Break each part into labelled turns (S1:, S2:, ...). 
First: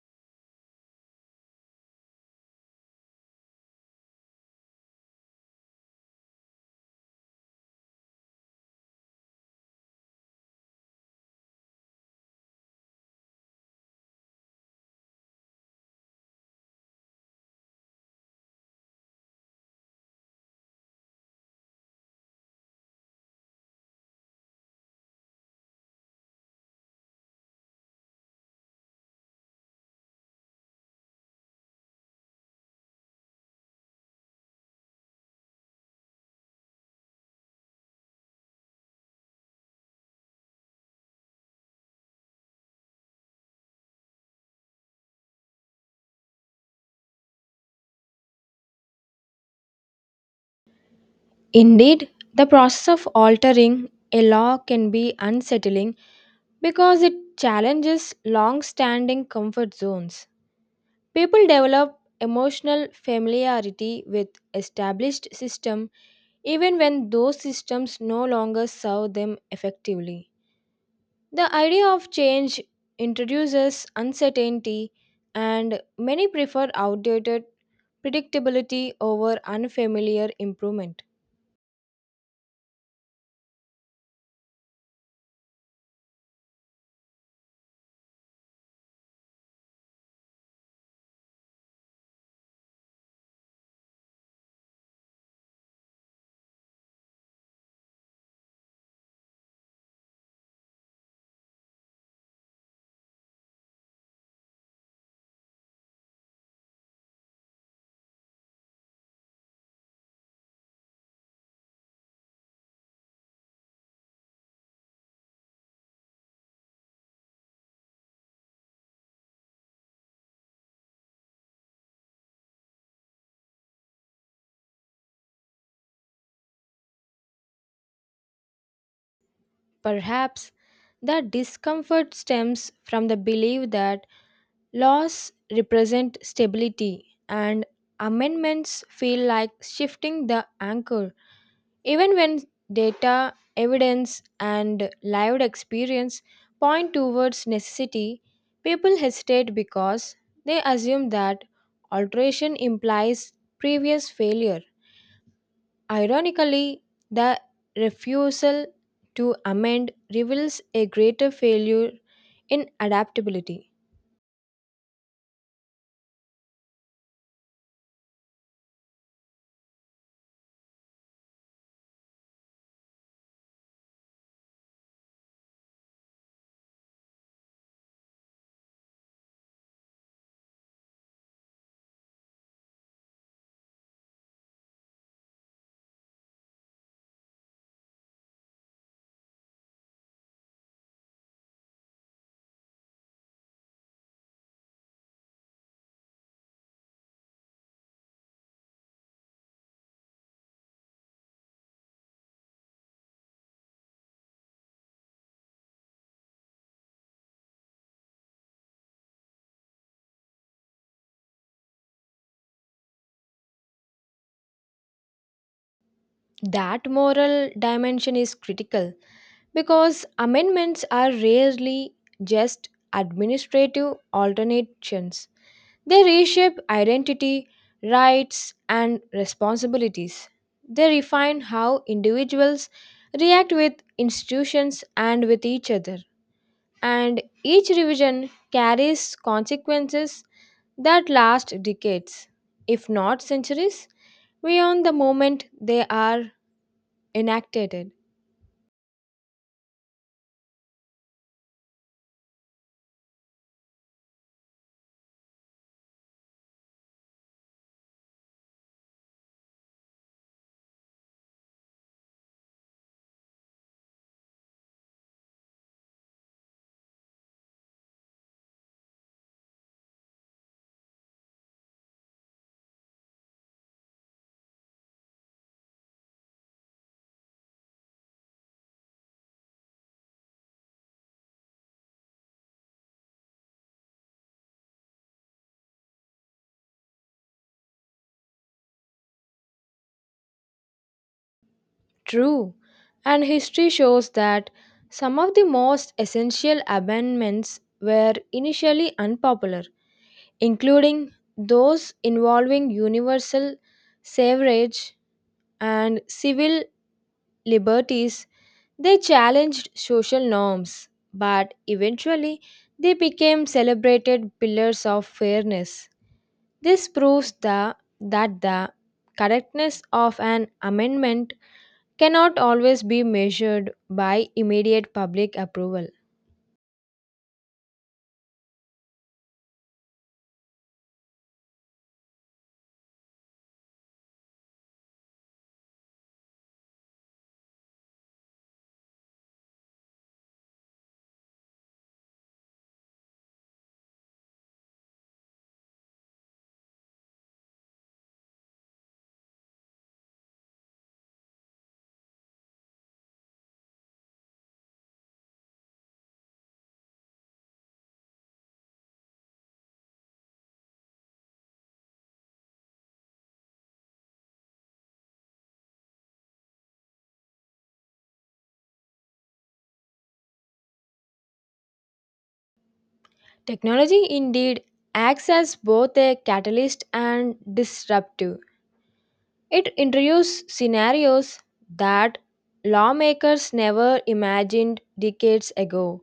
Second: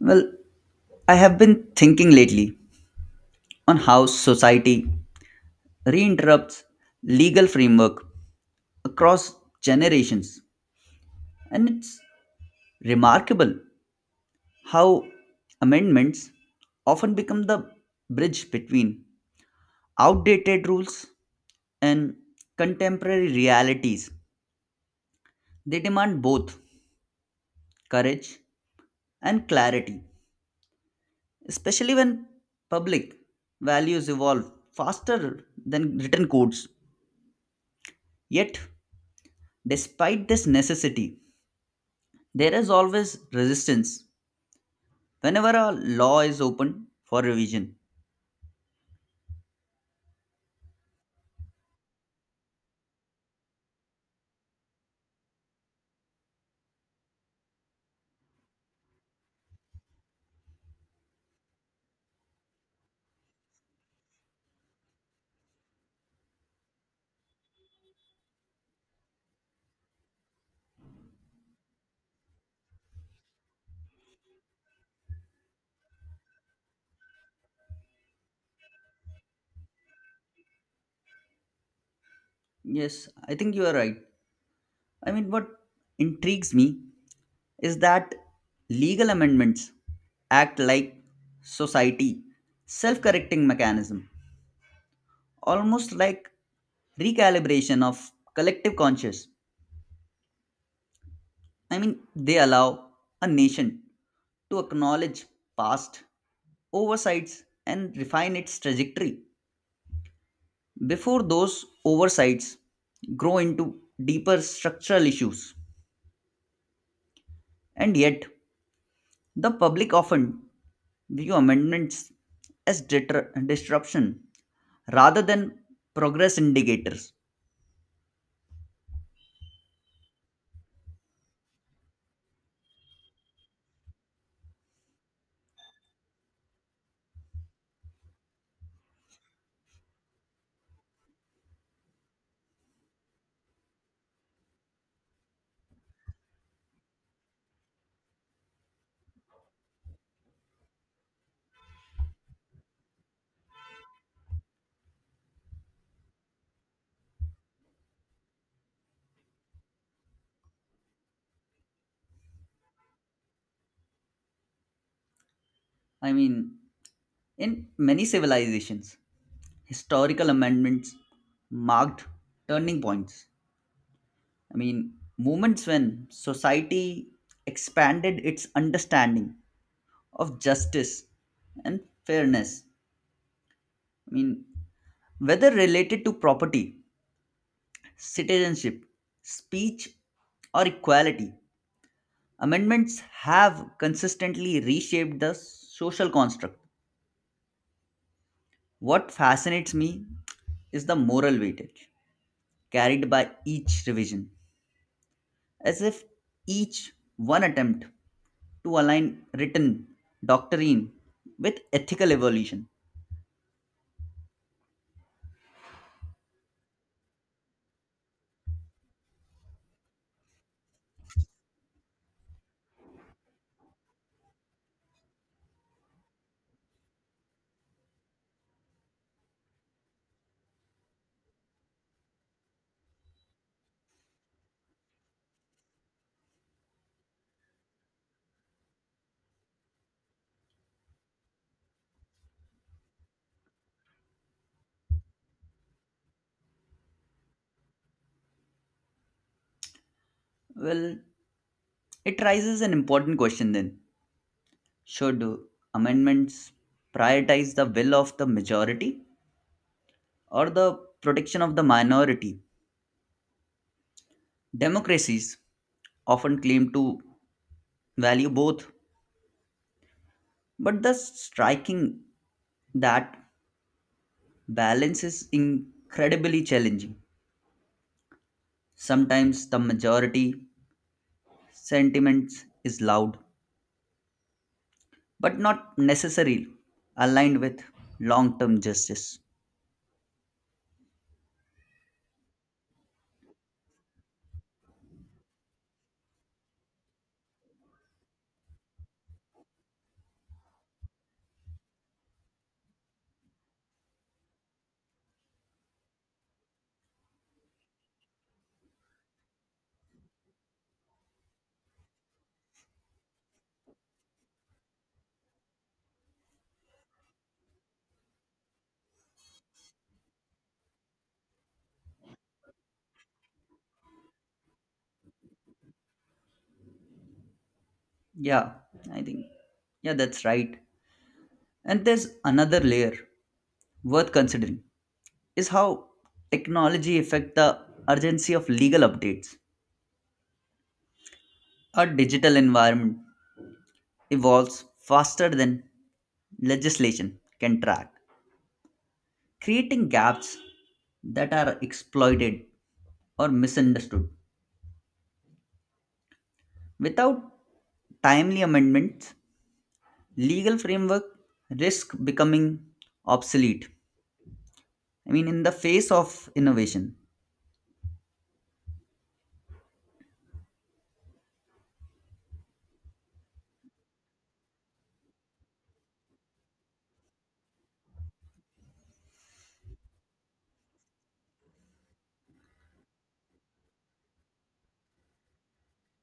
S1: Well, I have been thinking lately on how society reinterrupts legal framework across generations, and it's remarkable how amendments often become the bridge between outdated rules and contemporary realities. They demand both courage and clarity, especially when public values evolve faster than written codes. Yet Despite this necessity, there is always resistance whenever a law is open for revision.
S2: Indeed, the process of altering a law can be unsettling because it challenges long standing comfort zones. People develop emotional familiarity with established systems even when those systems no longer serve them effectively. The idea of change introduces uncertainty, and many prefer outdated predictability over unfamiliar improvement.
S1: Yes, I think you are right. What intrigues me is that legal amendments act like society self-correcting mechanism, almost like recalibration of collective conscious. They allow a nation to acknowledge past oversights and refine its trajectory before those oversights grow into deeper structural issues. And yet, the public often view amendments as disruption rather than progress indicators.
S2: Perhaps that discomfort stems from the belief that laws represent stability and amendments feel like shifting the anchor. Even when data, evidence, and lived experience point towards necessity, people hesitate because they assume that alteration implies previous failure. Ironically, the refusal to amend reveals a greater failure in adaptability.
S1: I mean, in many civilizations, historical amendments marked turning points, moments when society expanded its understanding of justice and fairness. I mean, Whether related to property, citizenship, speech, or equality, amendments have consistently reshaped the social construct. What fascinates me is the moral weightage carried by each revision, as if each one attempt to align written doctrine with ethical evolution.
S2: That moral dimension is critical because amendments are rarely just administrative alterations. They reshape identity, rights, and responsibilities. They refine how individuals react with institutions and with each other, and each revision carries consequences that last decades, if not centuries, beyond the moment they are enacted.
S1: Well, it raises an important question then: should amendments prioritize the will of the majority or the protection of the minority? Democracies often claim to value both, but the striking that balance is incredibly challenging. Sometimes the majority sentiments is loud, but not necessarily aligned with long-term justice.
S2: True, and history shows that some of the most essential amendments were initially unpopular, including those involving universal suffrage and civil liberties. They challenged social norms, but eventually they became celebrated pillars of fairness. This proves the, that the correctness of an amendment cannot always be measured by immediate public approval.
S1: Yeah, I think yeah, that's right. And there's another layer worth considering is how technology affect the urgency of legal updates. Our digital environment evolves faster than legislation can track, creating gaps that are exploited or misunderstood. Without timely amendments, legal framework risk becoming obsolete, in the face of innovation.
S2: Technology indeed acts as both a catalyst and disruptive. It introduces scenarios that lawmakers never imagined decades ago,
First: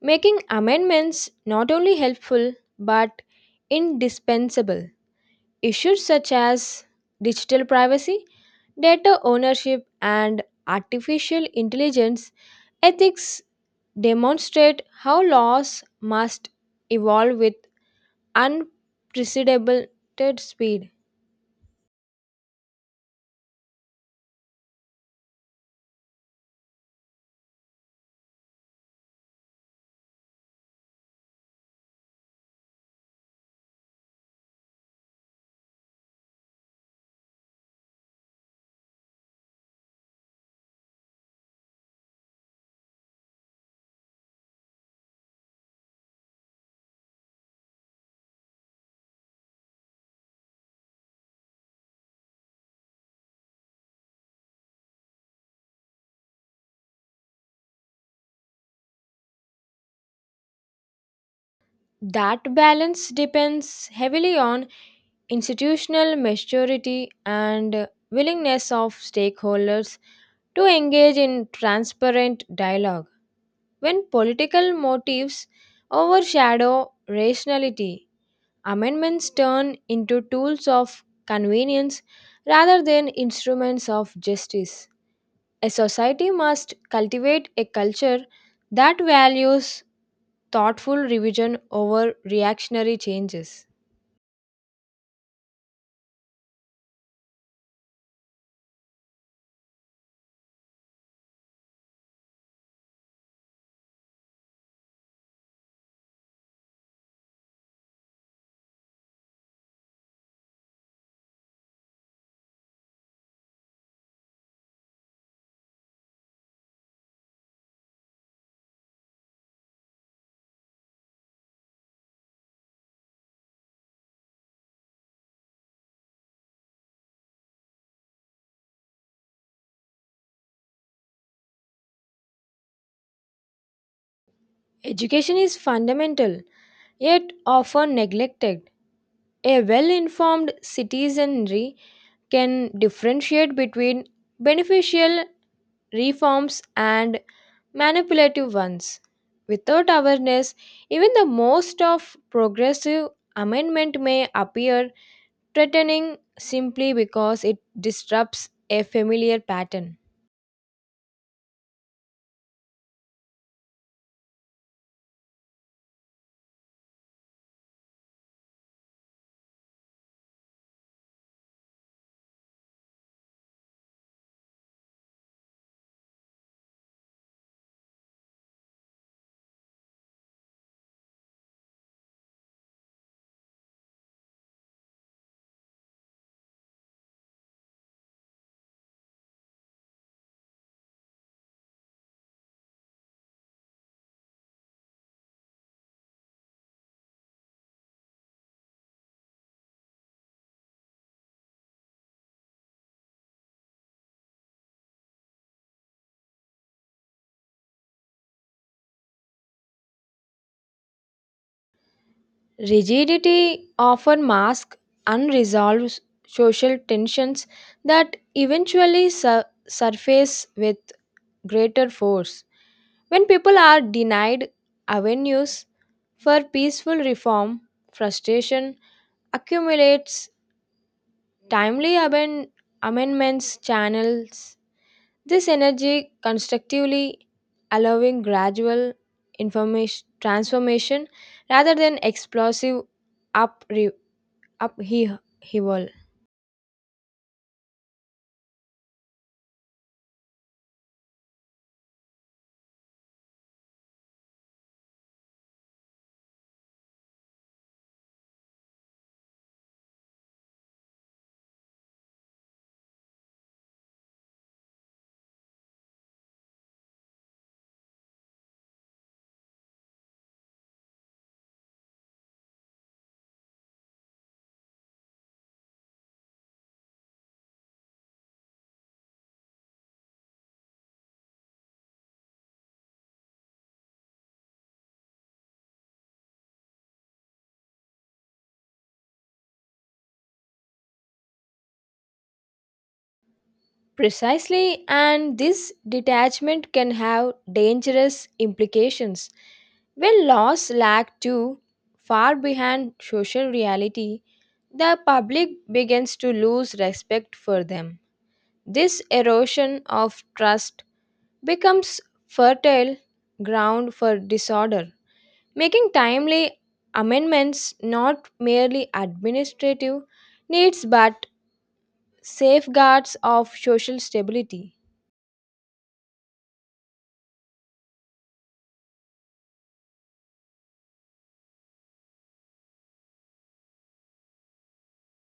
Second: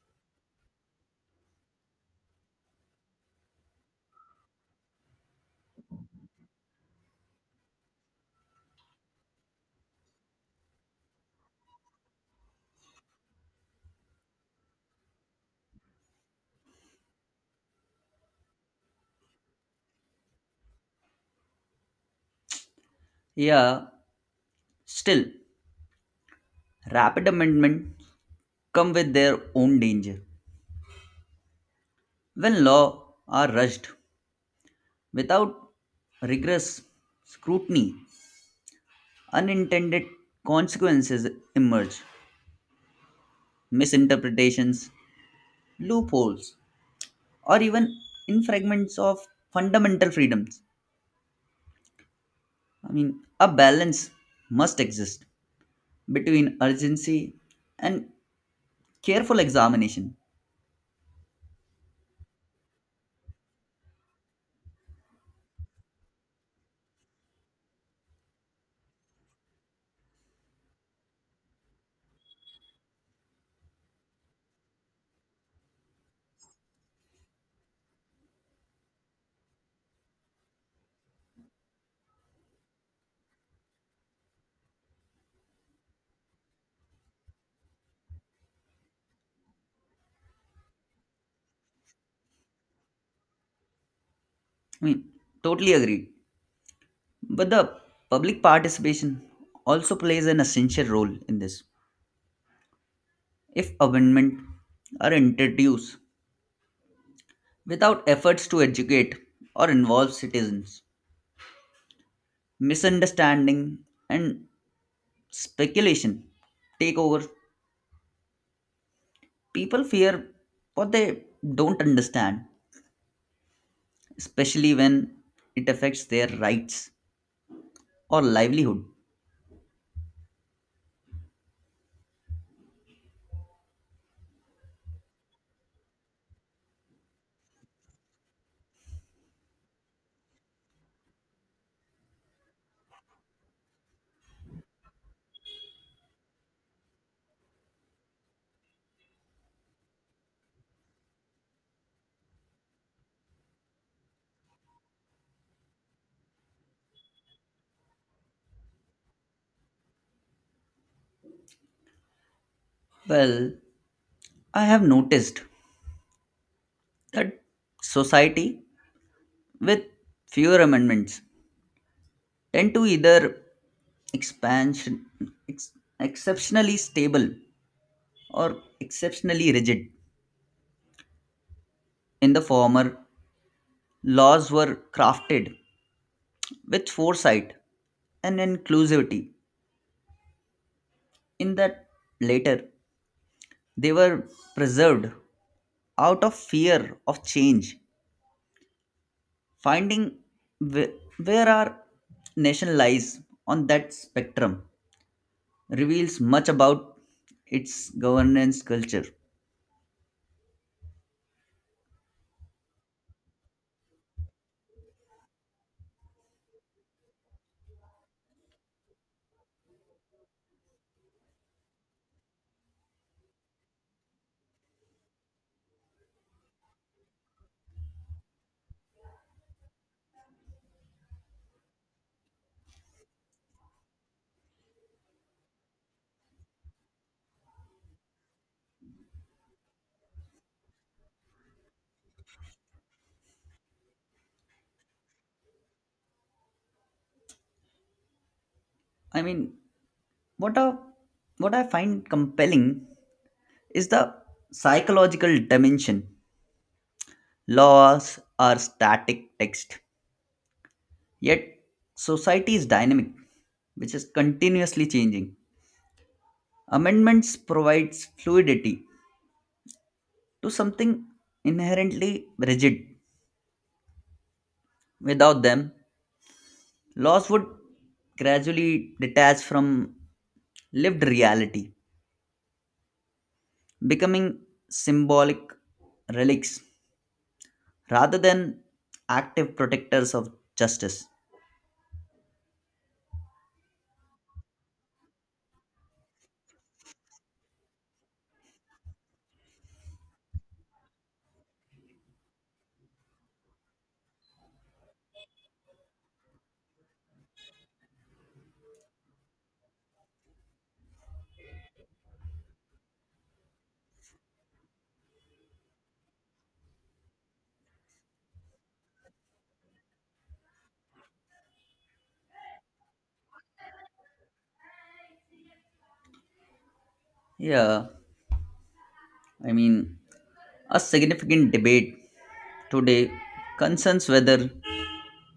S2: making amendments not only helpful but indispensable. Issues such as digital privacy, data ownership, and artificial intelligence ethics demonstrate how laws must evolve with unprecedented speed.
S1: Yeah, still, rapid amendments come with their own danger. When law are rushed without rigorous scrutiny, unintended consequences emerge: misinterpretations, loopholes, or even infringements of fundamental freedoms. A balance must exist between urgency and careful examination.
S2: That balance depends heavily on institutional maturity and willingness of stakeholders to engage in transparent dialogue. When political motives overshadow rationality, amendments turn into tools of convenience rather than instruments of justice. A society must cultivate a culture that values thoughtful revision over reactionary changes.
S1: I mean, totally agree. But the public participation also plays an essential role in this. If amendments are introduced without efforts to educate or involve citizens, misunderstanding and speculation take over. People fear what they don't understand, especially when it affects their rights or livelihood.
S2: Education is fundamental, yet often neglected. A well informed citizenry can differentiate between beneficial reforms and manipulative ones. Without awareness, even the most of progressive amendment may appear threatening simply because it disrupts a familiar pattern.
S1: Well, I have noticed that society with fewer amendments tend to either expansion ex- exceptionally stable or exceptionally rigid. In the former, laws were crafted with foresight and inclusivity; in that later, they were preserved out of fear of change. Finding wh- where our nation lies on that spectrum reveals much about its governance culture.
S2: Rigidity often masks unresolved social tensions that eventually surface with greater force. When people are denied avenues for peaceful reform, frustration accumulates, timely amen- amendments channels this energy constructively, allowing gradual information transformation rather than explosive up upheaval.
S1: I mean, what a what I find compelling is the psychological dimension. Laws are static text, yet society is dynamic, which is continuously changing. Amendments provides fluidity to something inherently rigid. Without them, laws would gradually detach from lived reality, becoming symbolic relics rather than active protectors of justice.
S2: Precisely, and this detachment can have dangerous implications. When laws lag too far behind social reality, the public begins to lose respect for them. This erosion of trust becomes fertile ground for disorder, making timely amendments not merely administrative needs but safeguards of social stability.
S1: Yeah, I mean, a significant debate today concerns whether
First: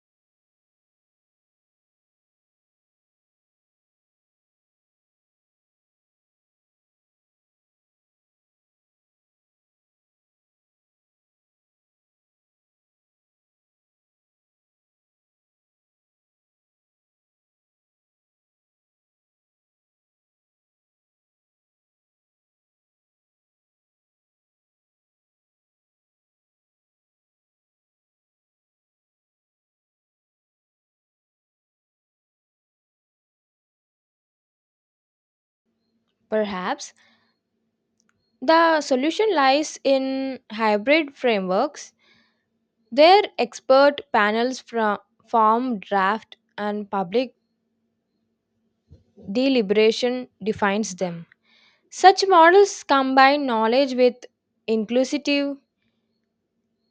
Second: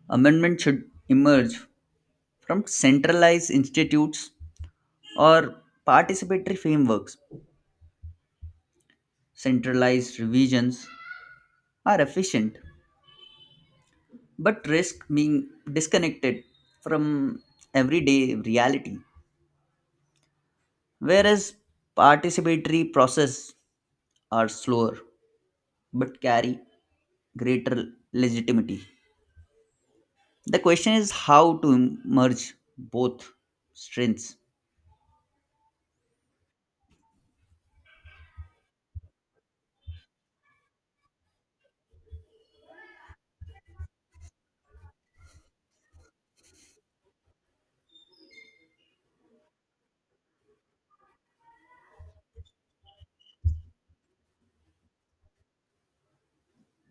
S1: amendment should emerge from centralized institutes or participatory frameworks. Centralized revisions are efficient but risk being disconnected from everyday reality, whereas participatory processes are slower but carry greater legitimacy. The question is how to merge both strengths.
S2: Perhaps the solution lies in hybrid frameworks. Their expert panels from form draft and public deliberation defines them. Such models combine knowledge with inclusive,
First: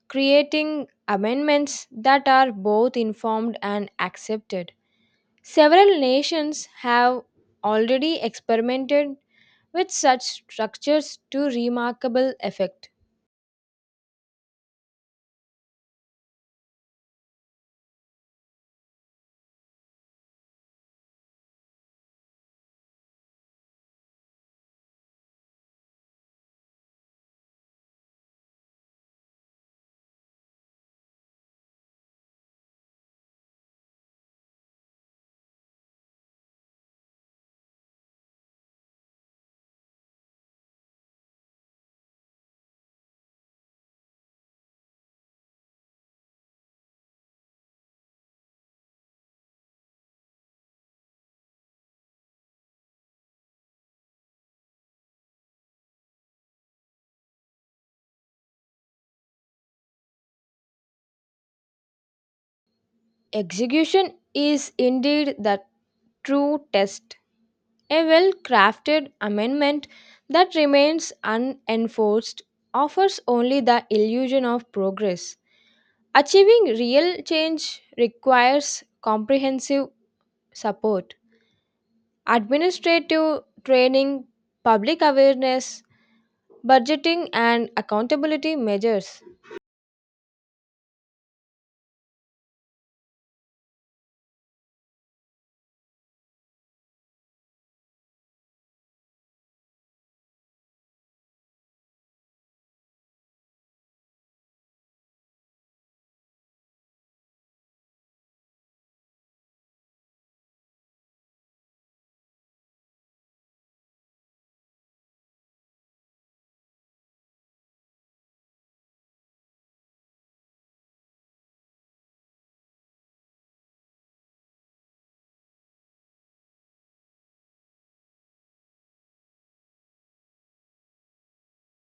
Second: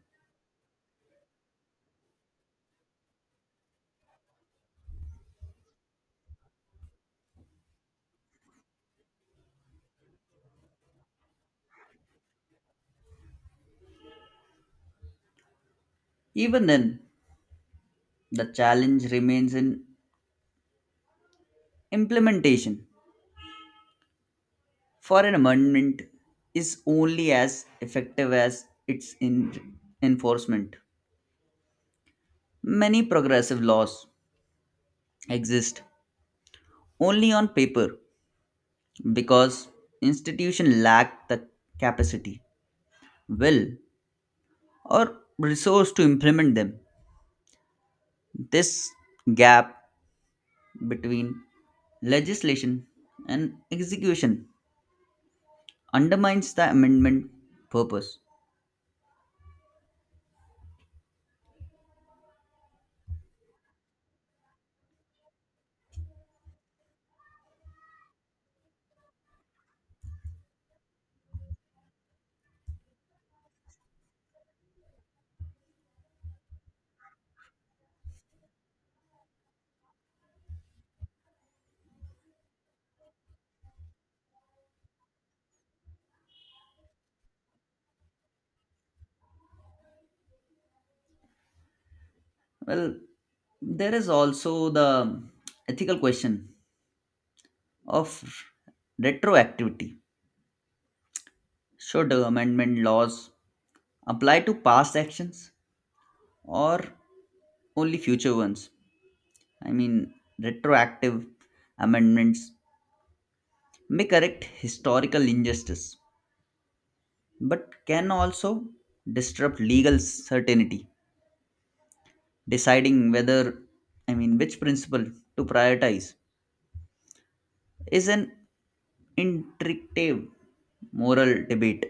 S2: creating amendments that are both informed and accepted. Several nations have already experimented with such structures to remarkable effect.
S1: Even then, the challenge remains in implementation, for an amendment is only as effective as its enforcement. Many progressive laws exist only on paper because institutions lack the capacity, will, or resource to implement them. This gap between legislation and execution undermines the amendment purpose.
S2: Execution is indeed the true test. A well crafted amendment that remains unenforced offers only the illusion of progress. Achieving real change requires comprehensive support. Administrative training, public awareness, budgeting, and accountability measures.
S1: Well, there is also the ethical question of retroactivity. Should amendment laws apply to past actions or only future ones? I mean, retroactive amendments may correct historical injustice but can also disrupt legal certainty. Deciding which principle to prioritize is an intricate moral debate.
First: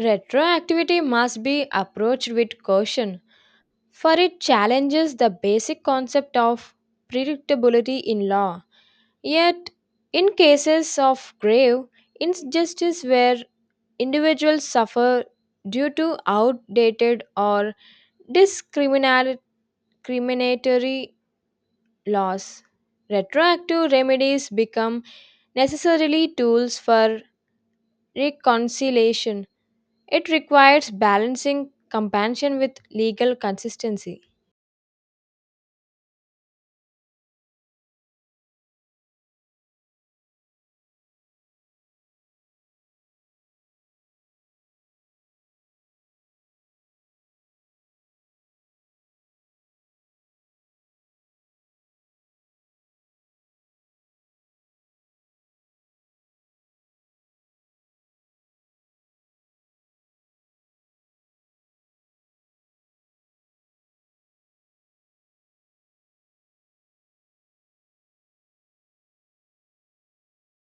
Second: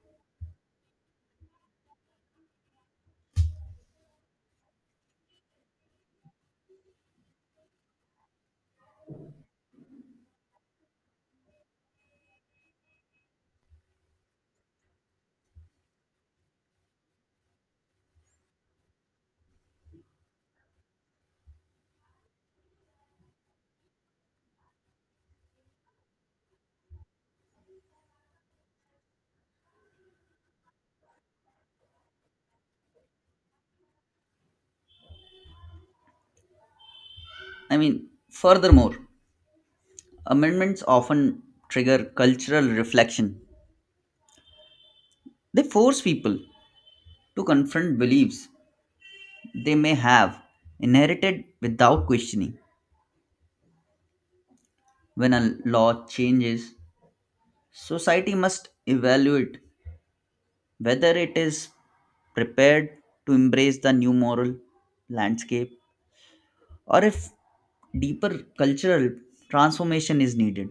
S2: Retroactivity must be approached with caution, for it challenges the basic concept of predictability in law. Yet, in cases of grave injustice where individuals suffer due to outdated or discriminatory laws. Retroactive remedies become necessarily tools for reconciliation. It requires balancing compassion with legal consistency.
S1: Furthermore, amendments often trigger cultural reflection. They force people to confront beliefs they may have inherited without questioning. When a law changes, society must evaluate whether it is prepared to embrace the new moral landscape or if deeper cultural transformation is needed.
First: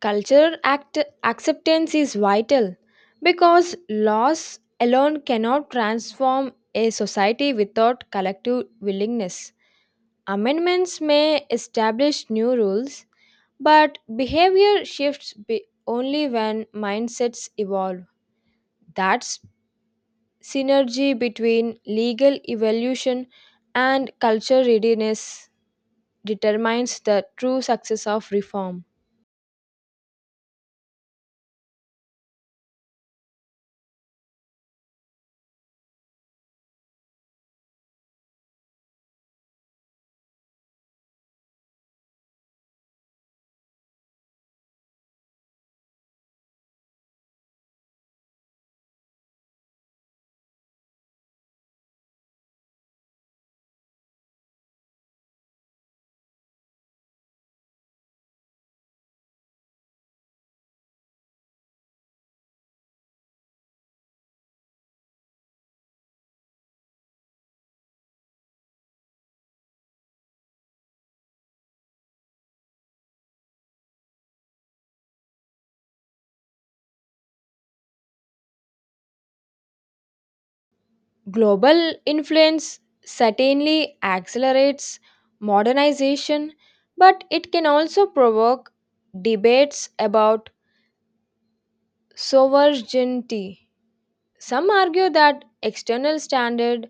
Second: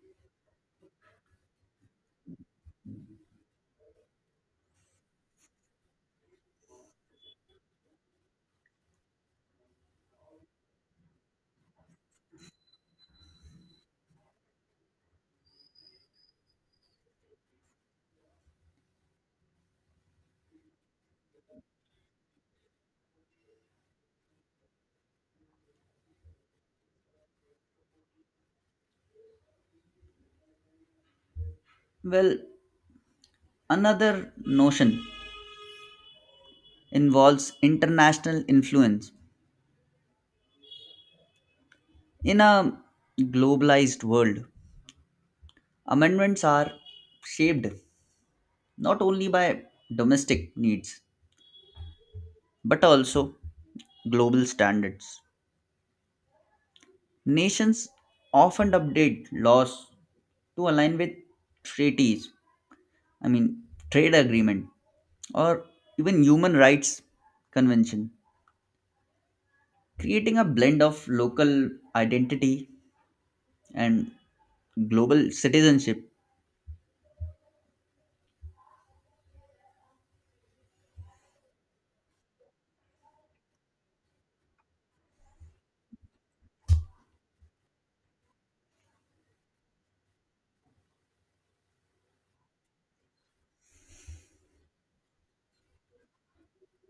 S2: Cultural act- acceptance is vital because laws alone cannot transform a society without collective willingness. Amendments may establish new rules, but only when mindsets evolve. That's synergy between legal evolution and culture readiness determines the true success of reform.
S1: Well, another notion involves international influence. In a globalized world, amendments are shaped not only by domestic needs but also global standards. Nations often update laws to align with treaties, I mean, trade agreement, or even human rights convention, creating a blend of local identity and global citizenship.
S2: Global influence certainly accelerates modernization, but it can also provoke debates about sovereignty. Some argue that external standards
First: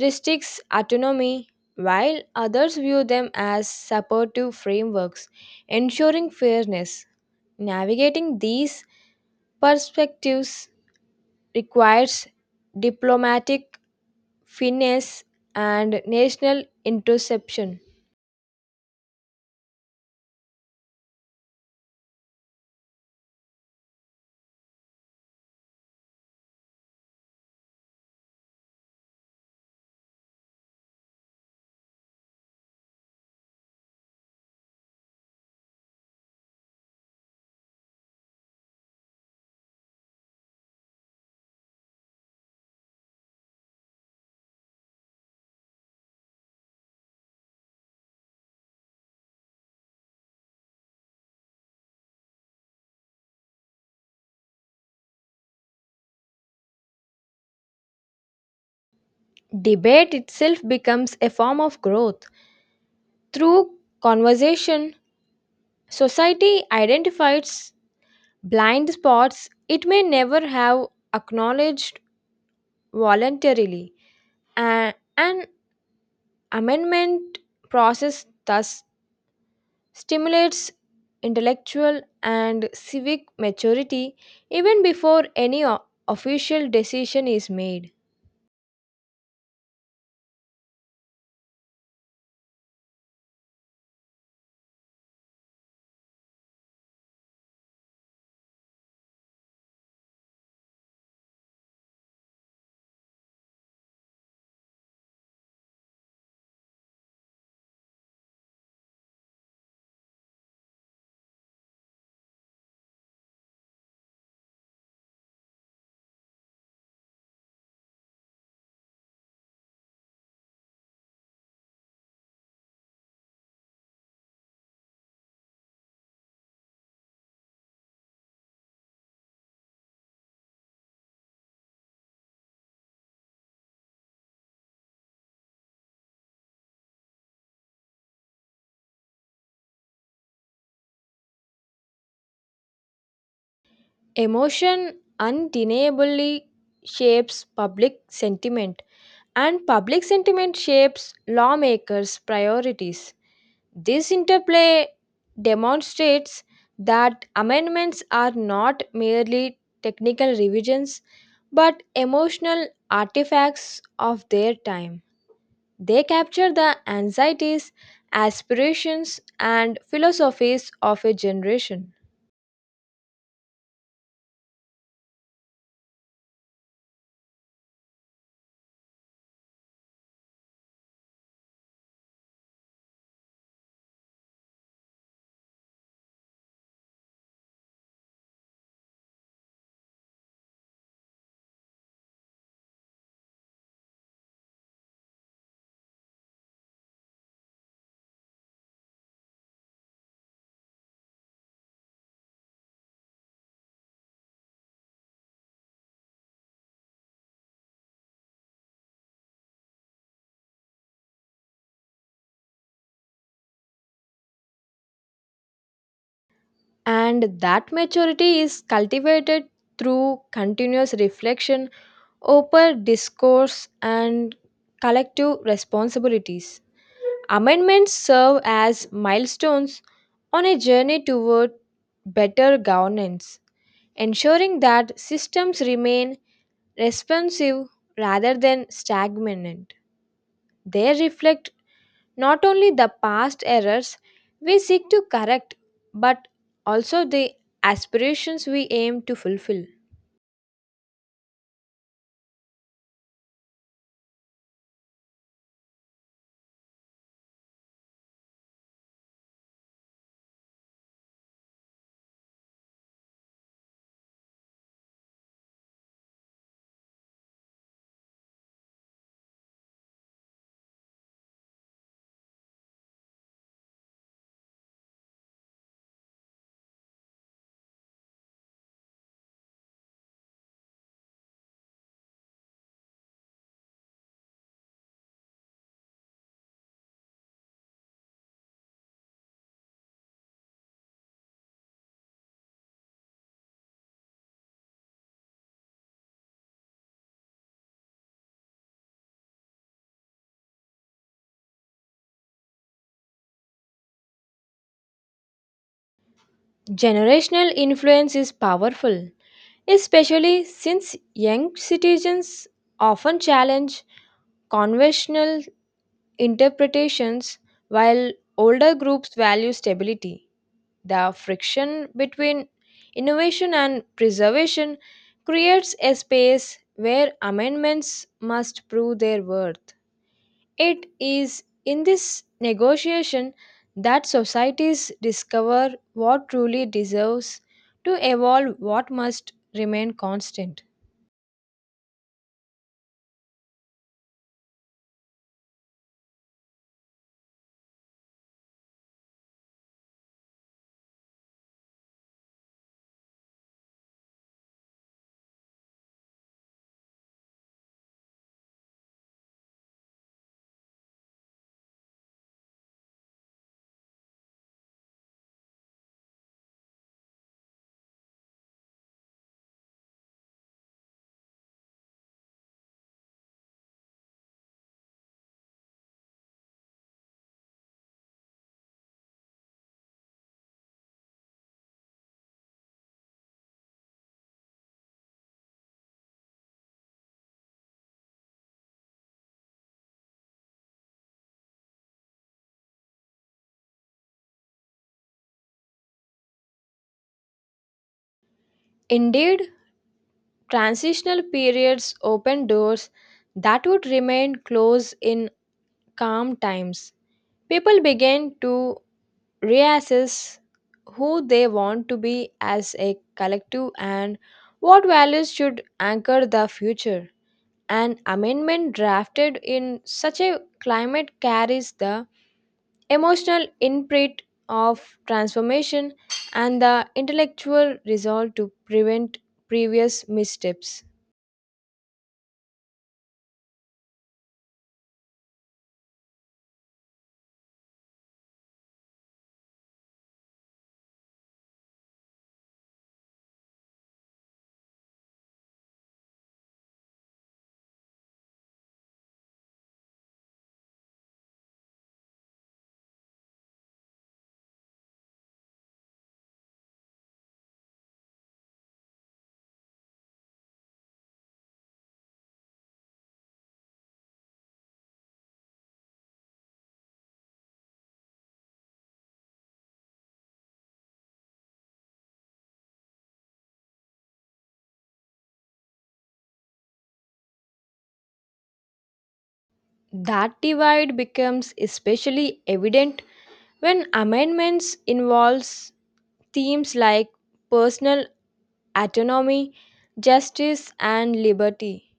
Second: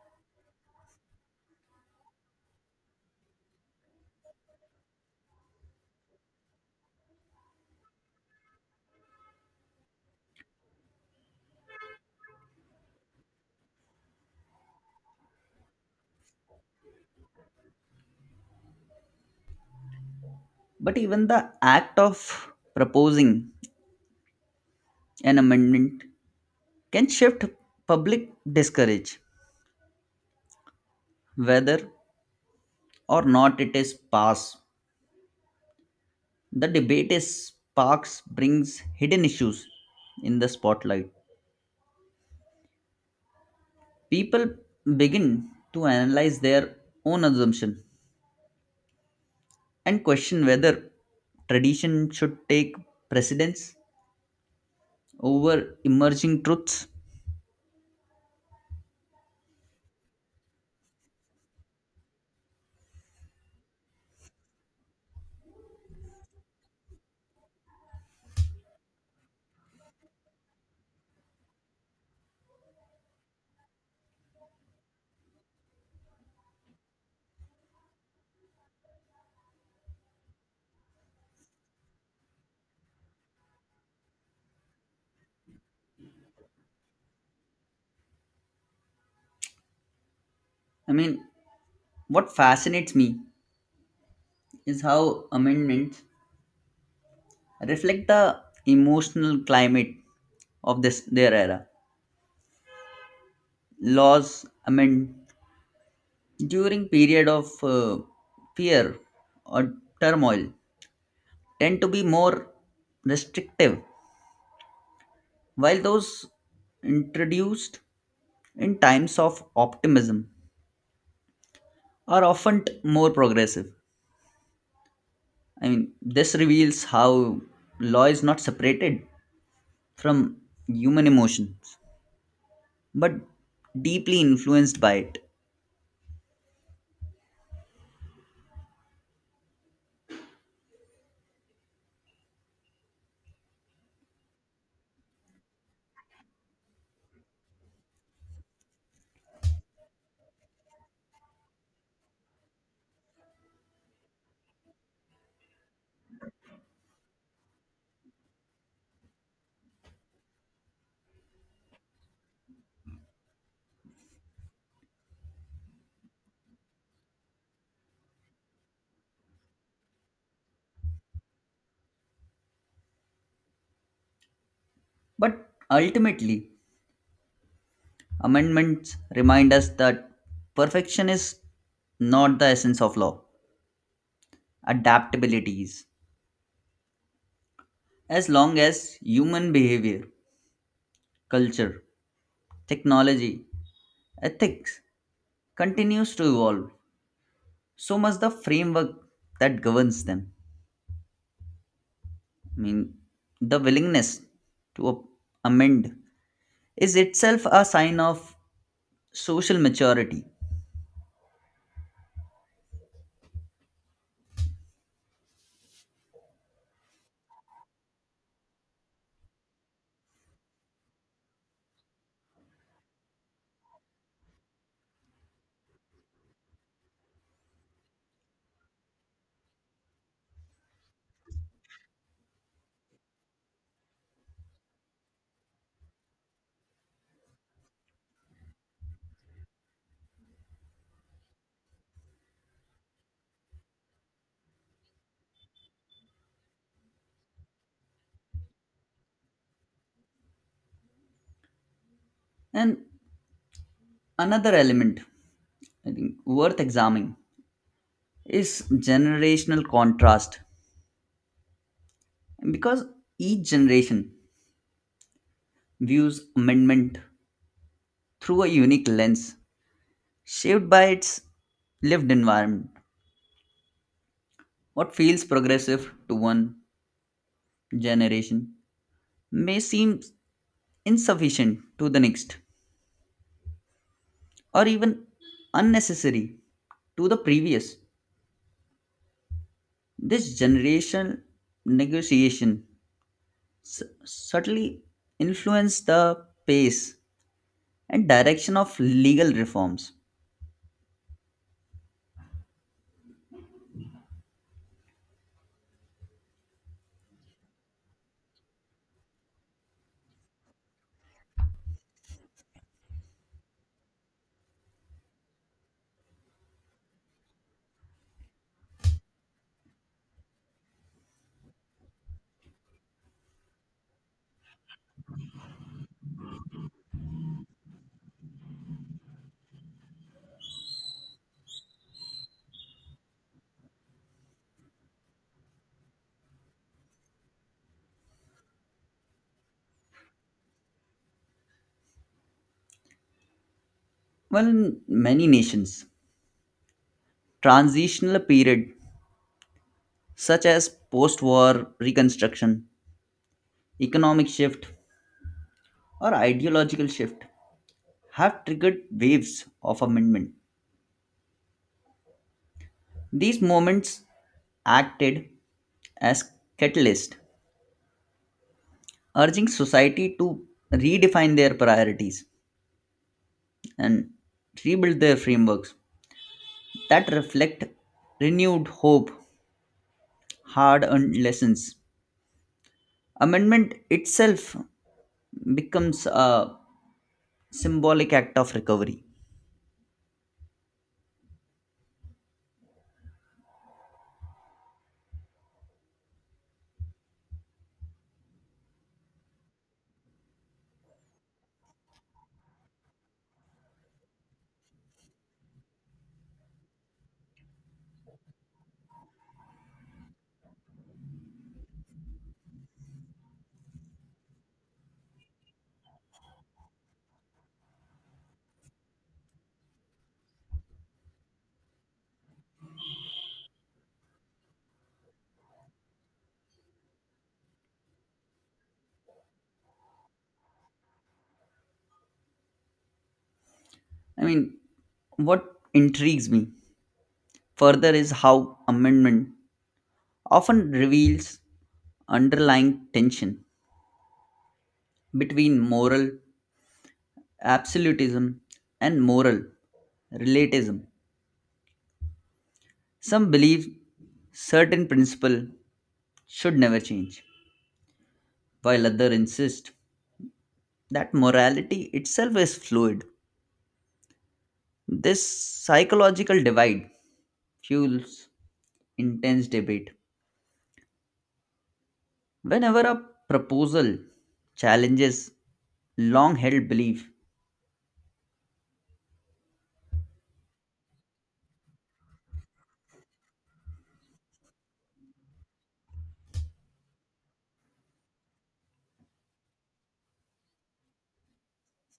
S2: restricts autonomy, while others view them as supportive frameworks, ensuring fairness. Navigating these perspectives requires diplomatic finesse and national interception.
S1: But even the act of proposing an amendment can shift public discourage. Whether or not it is passed, the debate is sparks brings hidden issues in the spotlight. People begin to analyze their own assumption and question whether tradition should take precedence over emerging truths.
S2: Debate itself becomes a form of growth. Through conversation, society identifies blind spots it may never have acknowledged voluntarily, and amendment process thus stimulates intellectual and civic maturity even before any official decision is made.
S1: i mean what fascinates me is how amendments reflect the emotional climate of this their era. Laws, during period of fear or turmoil, tend to be more restrictive, while those introduced in times of optimism are often more progressive. This reveals how law is not separated from human emotions but deeply influenced by it.
S2: Emotion undeniably shapes public sentiment, and public sentiment shapes lawmakers' priorities. This interplay demonstrates that amendments are not merely technical revisions but emotional artifacts of their time. They capture the anxieties, aspirations, and philosophies of a generation.
S1: But ultimately amendments remind us that perfection is not the essence of law, adaptability is. As long as human behavior, culture, technology, ethics continues to evolve, so must the framework that governs them. I mean, the willingness to amend is itself a sign of social maturity.
S2: And that maturity is cultivated through continuous reflection, open discourse, and collective responsibilities. Amendments serve as milestones on a journey toward better governance, ensuring that systems remain responsive rather than stagnant. They reflect not only the past errors we seek to correct, but also the aspirations we aim to fulfill.
S1: And another element I think worth examining is generational contrast. Because each generation views amendment through a unique lens, shaped by its lived environment. What feels progressive to one generation may seem insufficient to the next, or even unnecessary to the previous. This generational negotiation subtly influenced the pace and direction of legal reforms.
S2: Generational influence is powerful, especially since young citizens often challenge conventional interpretations while older groups value stability. The friction between innovation and preservation creates a space where amendments must prove their worth. It is in this negotiation that societies discover what truly deserves to evolve what must remain constant.
S1: Well, in many nations, transitional period such as post war reconstruction, economic shift, or ideological shift have triggered waves of amendment. These moments acted as catalyst, urging society to redefine their priorities and rebuild their frameworks that reflect renewed hope, hard-earned lessons. Amendment itself becomes a symbolic act of recovery.
S2: Indeed, transitional periods open doors that would remain closed in calm times. People began to reassess who they want to be as a collective and what values should anchor the future. An amendment drafted in such a climate carries the emotional imprint of transformation and the intellectual resolve to prevent previous missteps.
S1: I mean, what intrigues me further is how amendment often reveals underlying tension between moral absolutism and moral relativism. Some believe certain principle should never change, while others insist that morality itself is fluid. This psychological divide fuels intense debate whenever a proposal challenges long held belief.
S2: That divide becomes especially evident when amendments involves themes like personal autonomy, justice, and liberty.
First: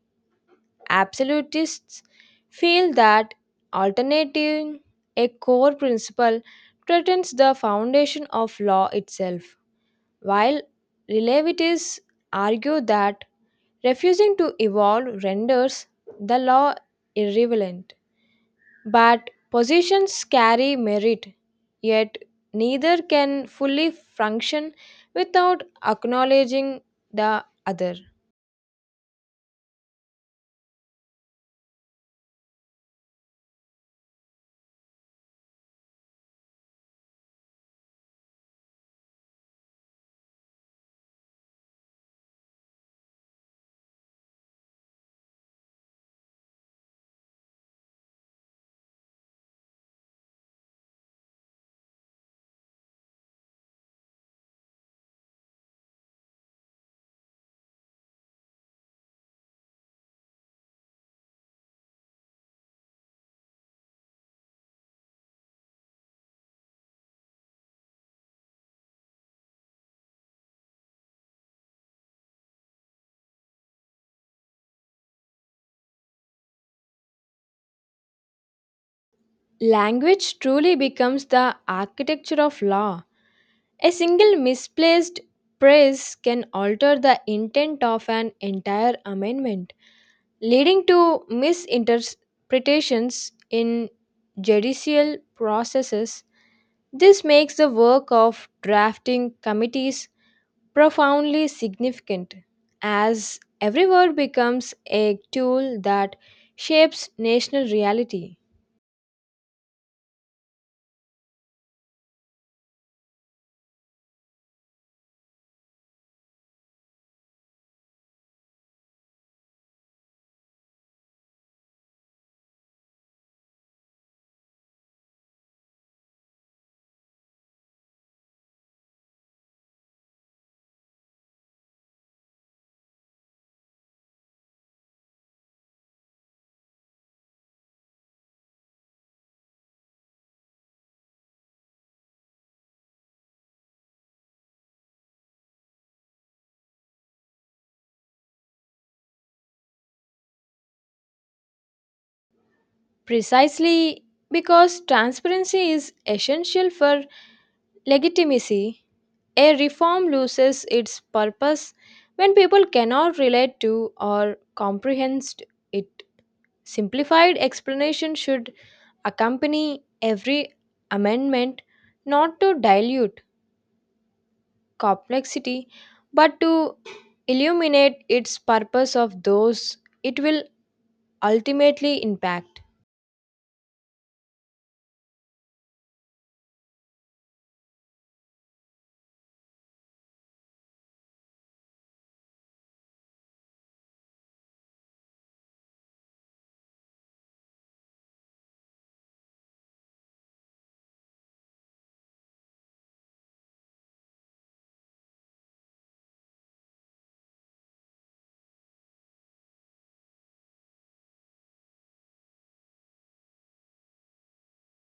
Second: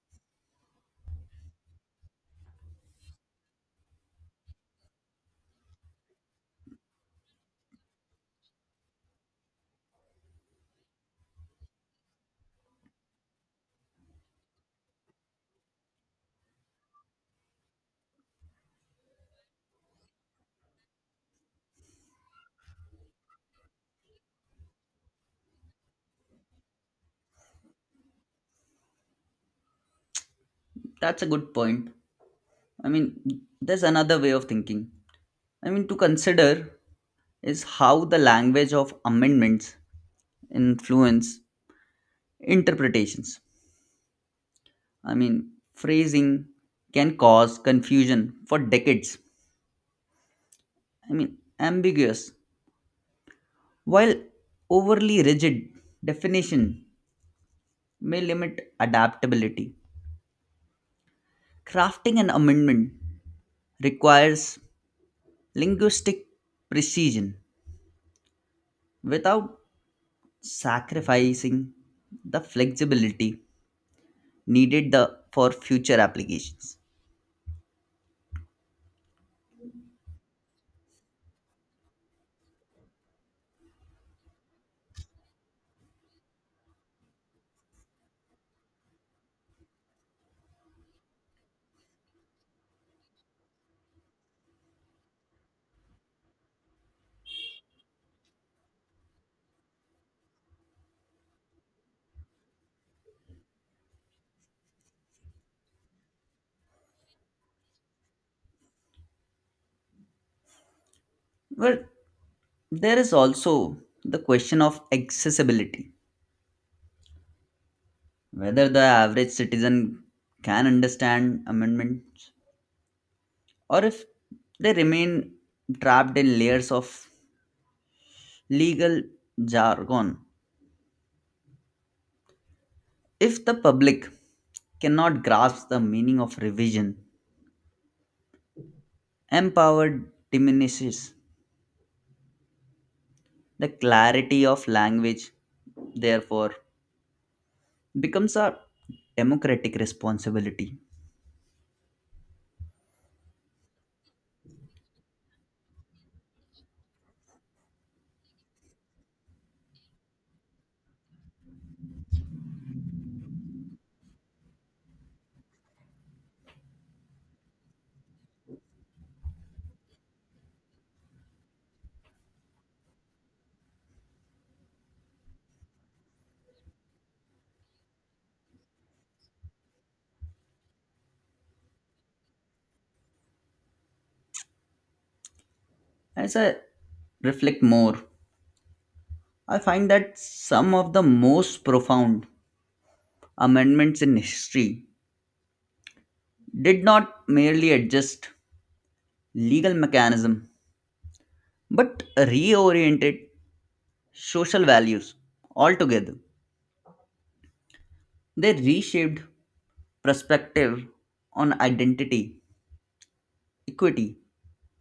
S2: Absolutists feel that alternating a core principle threatens the foundation of law itself, while relativists argue that refusing to evolve renders the law irrelevant. But positions carry merit, yet neither can fully function without acknowledging the other.
S1: That's a good point. I mean, there's another way of thinking to consider is how the language of amendments influence interpretations. Phrasing can cause confusion for decades. Ambiguous, while overly rigid definition may limit adaptability. Crafting an amendment requires linguistic precision without sacrificing the flexibility for future applications.
S2: Language truly becomes the architecture of law. A single misplaced praise can alter the intent of an entire amendment, leading to misinterpretations in judicial processes. This makes the work of drafting committees profoundly significant, as every word becomes a tool that shapes national reality.
S1: But there is also the question of accessibility, whether the average citizen can understand amendments or if they remain trapped in layers of legal jargon. If the public cannot grasp the meaning of revision, empower diminishes. The clarity of language, therefore, becomes a democratic responsibility.
S2: Precisely because transparency is essential for legitimacy, a reform loses its purpose when people cannot relate to or comprehend it. Simplified explanation should accompany every amendment, not to dilute complexity, but to illuminate its purpose of those it will ultimately impact.
S1: As I reflect more, I find that some of the most profound amendments in history did not merely adjust legal mechanism but reoriented social values altogether. They reshaped perspective on identity, equity,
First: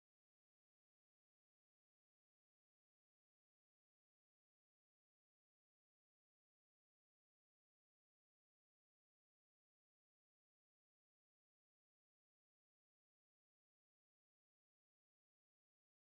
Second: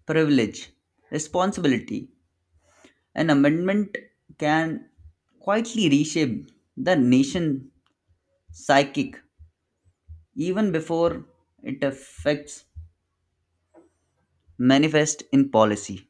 S1: privilege, responsibility. An amendment can quietly reshape the nation's psychic even before it affects manifest in policy.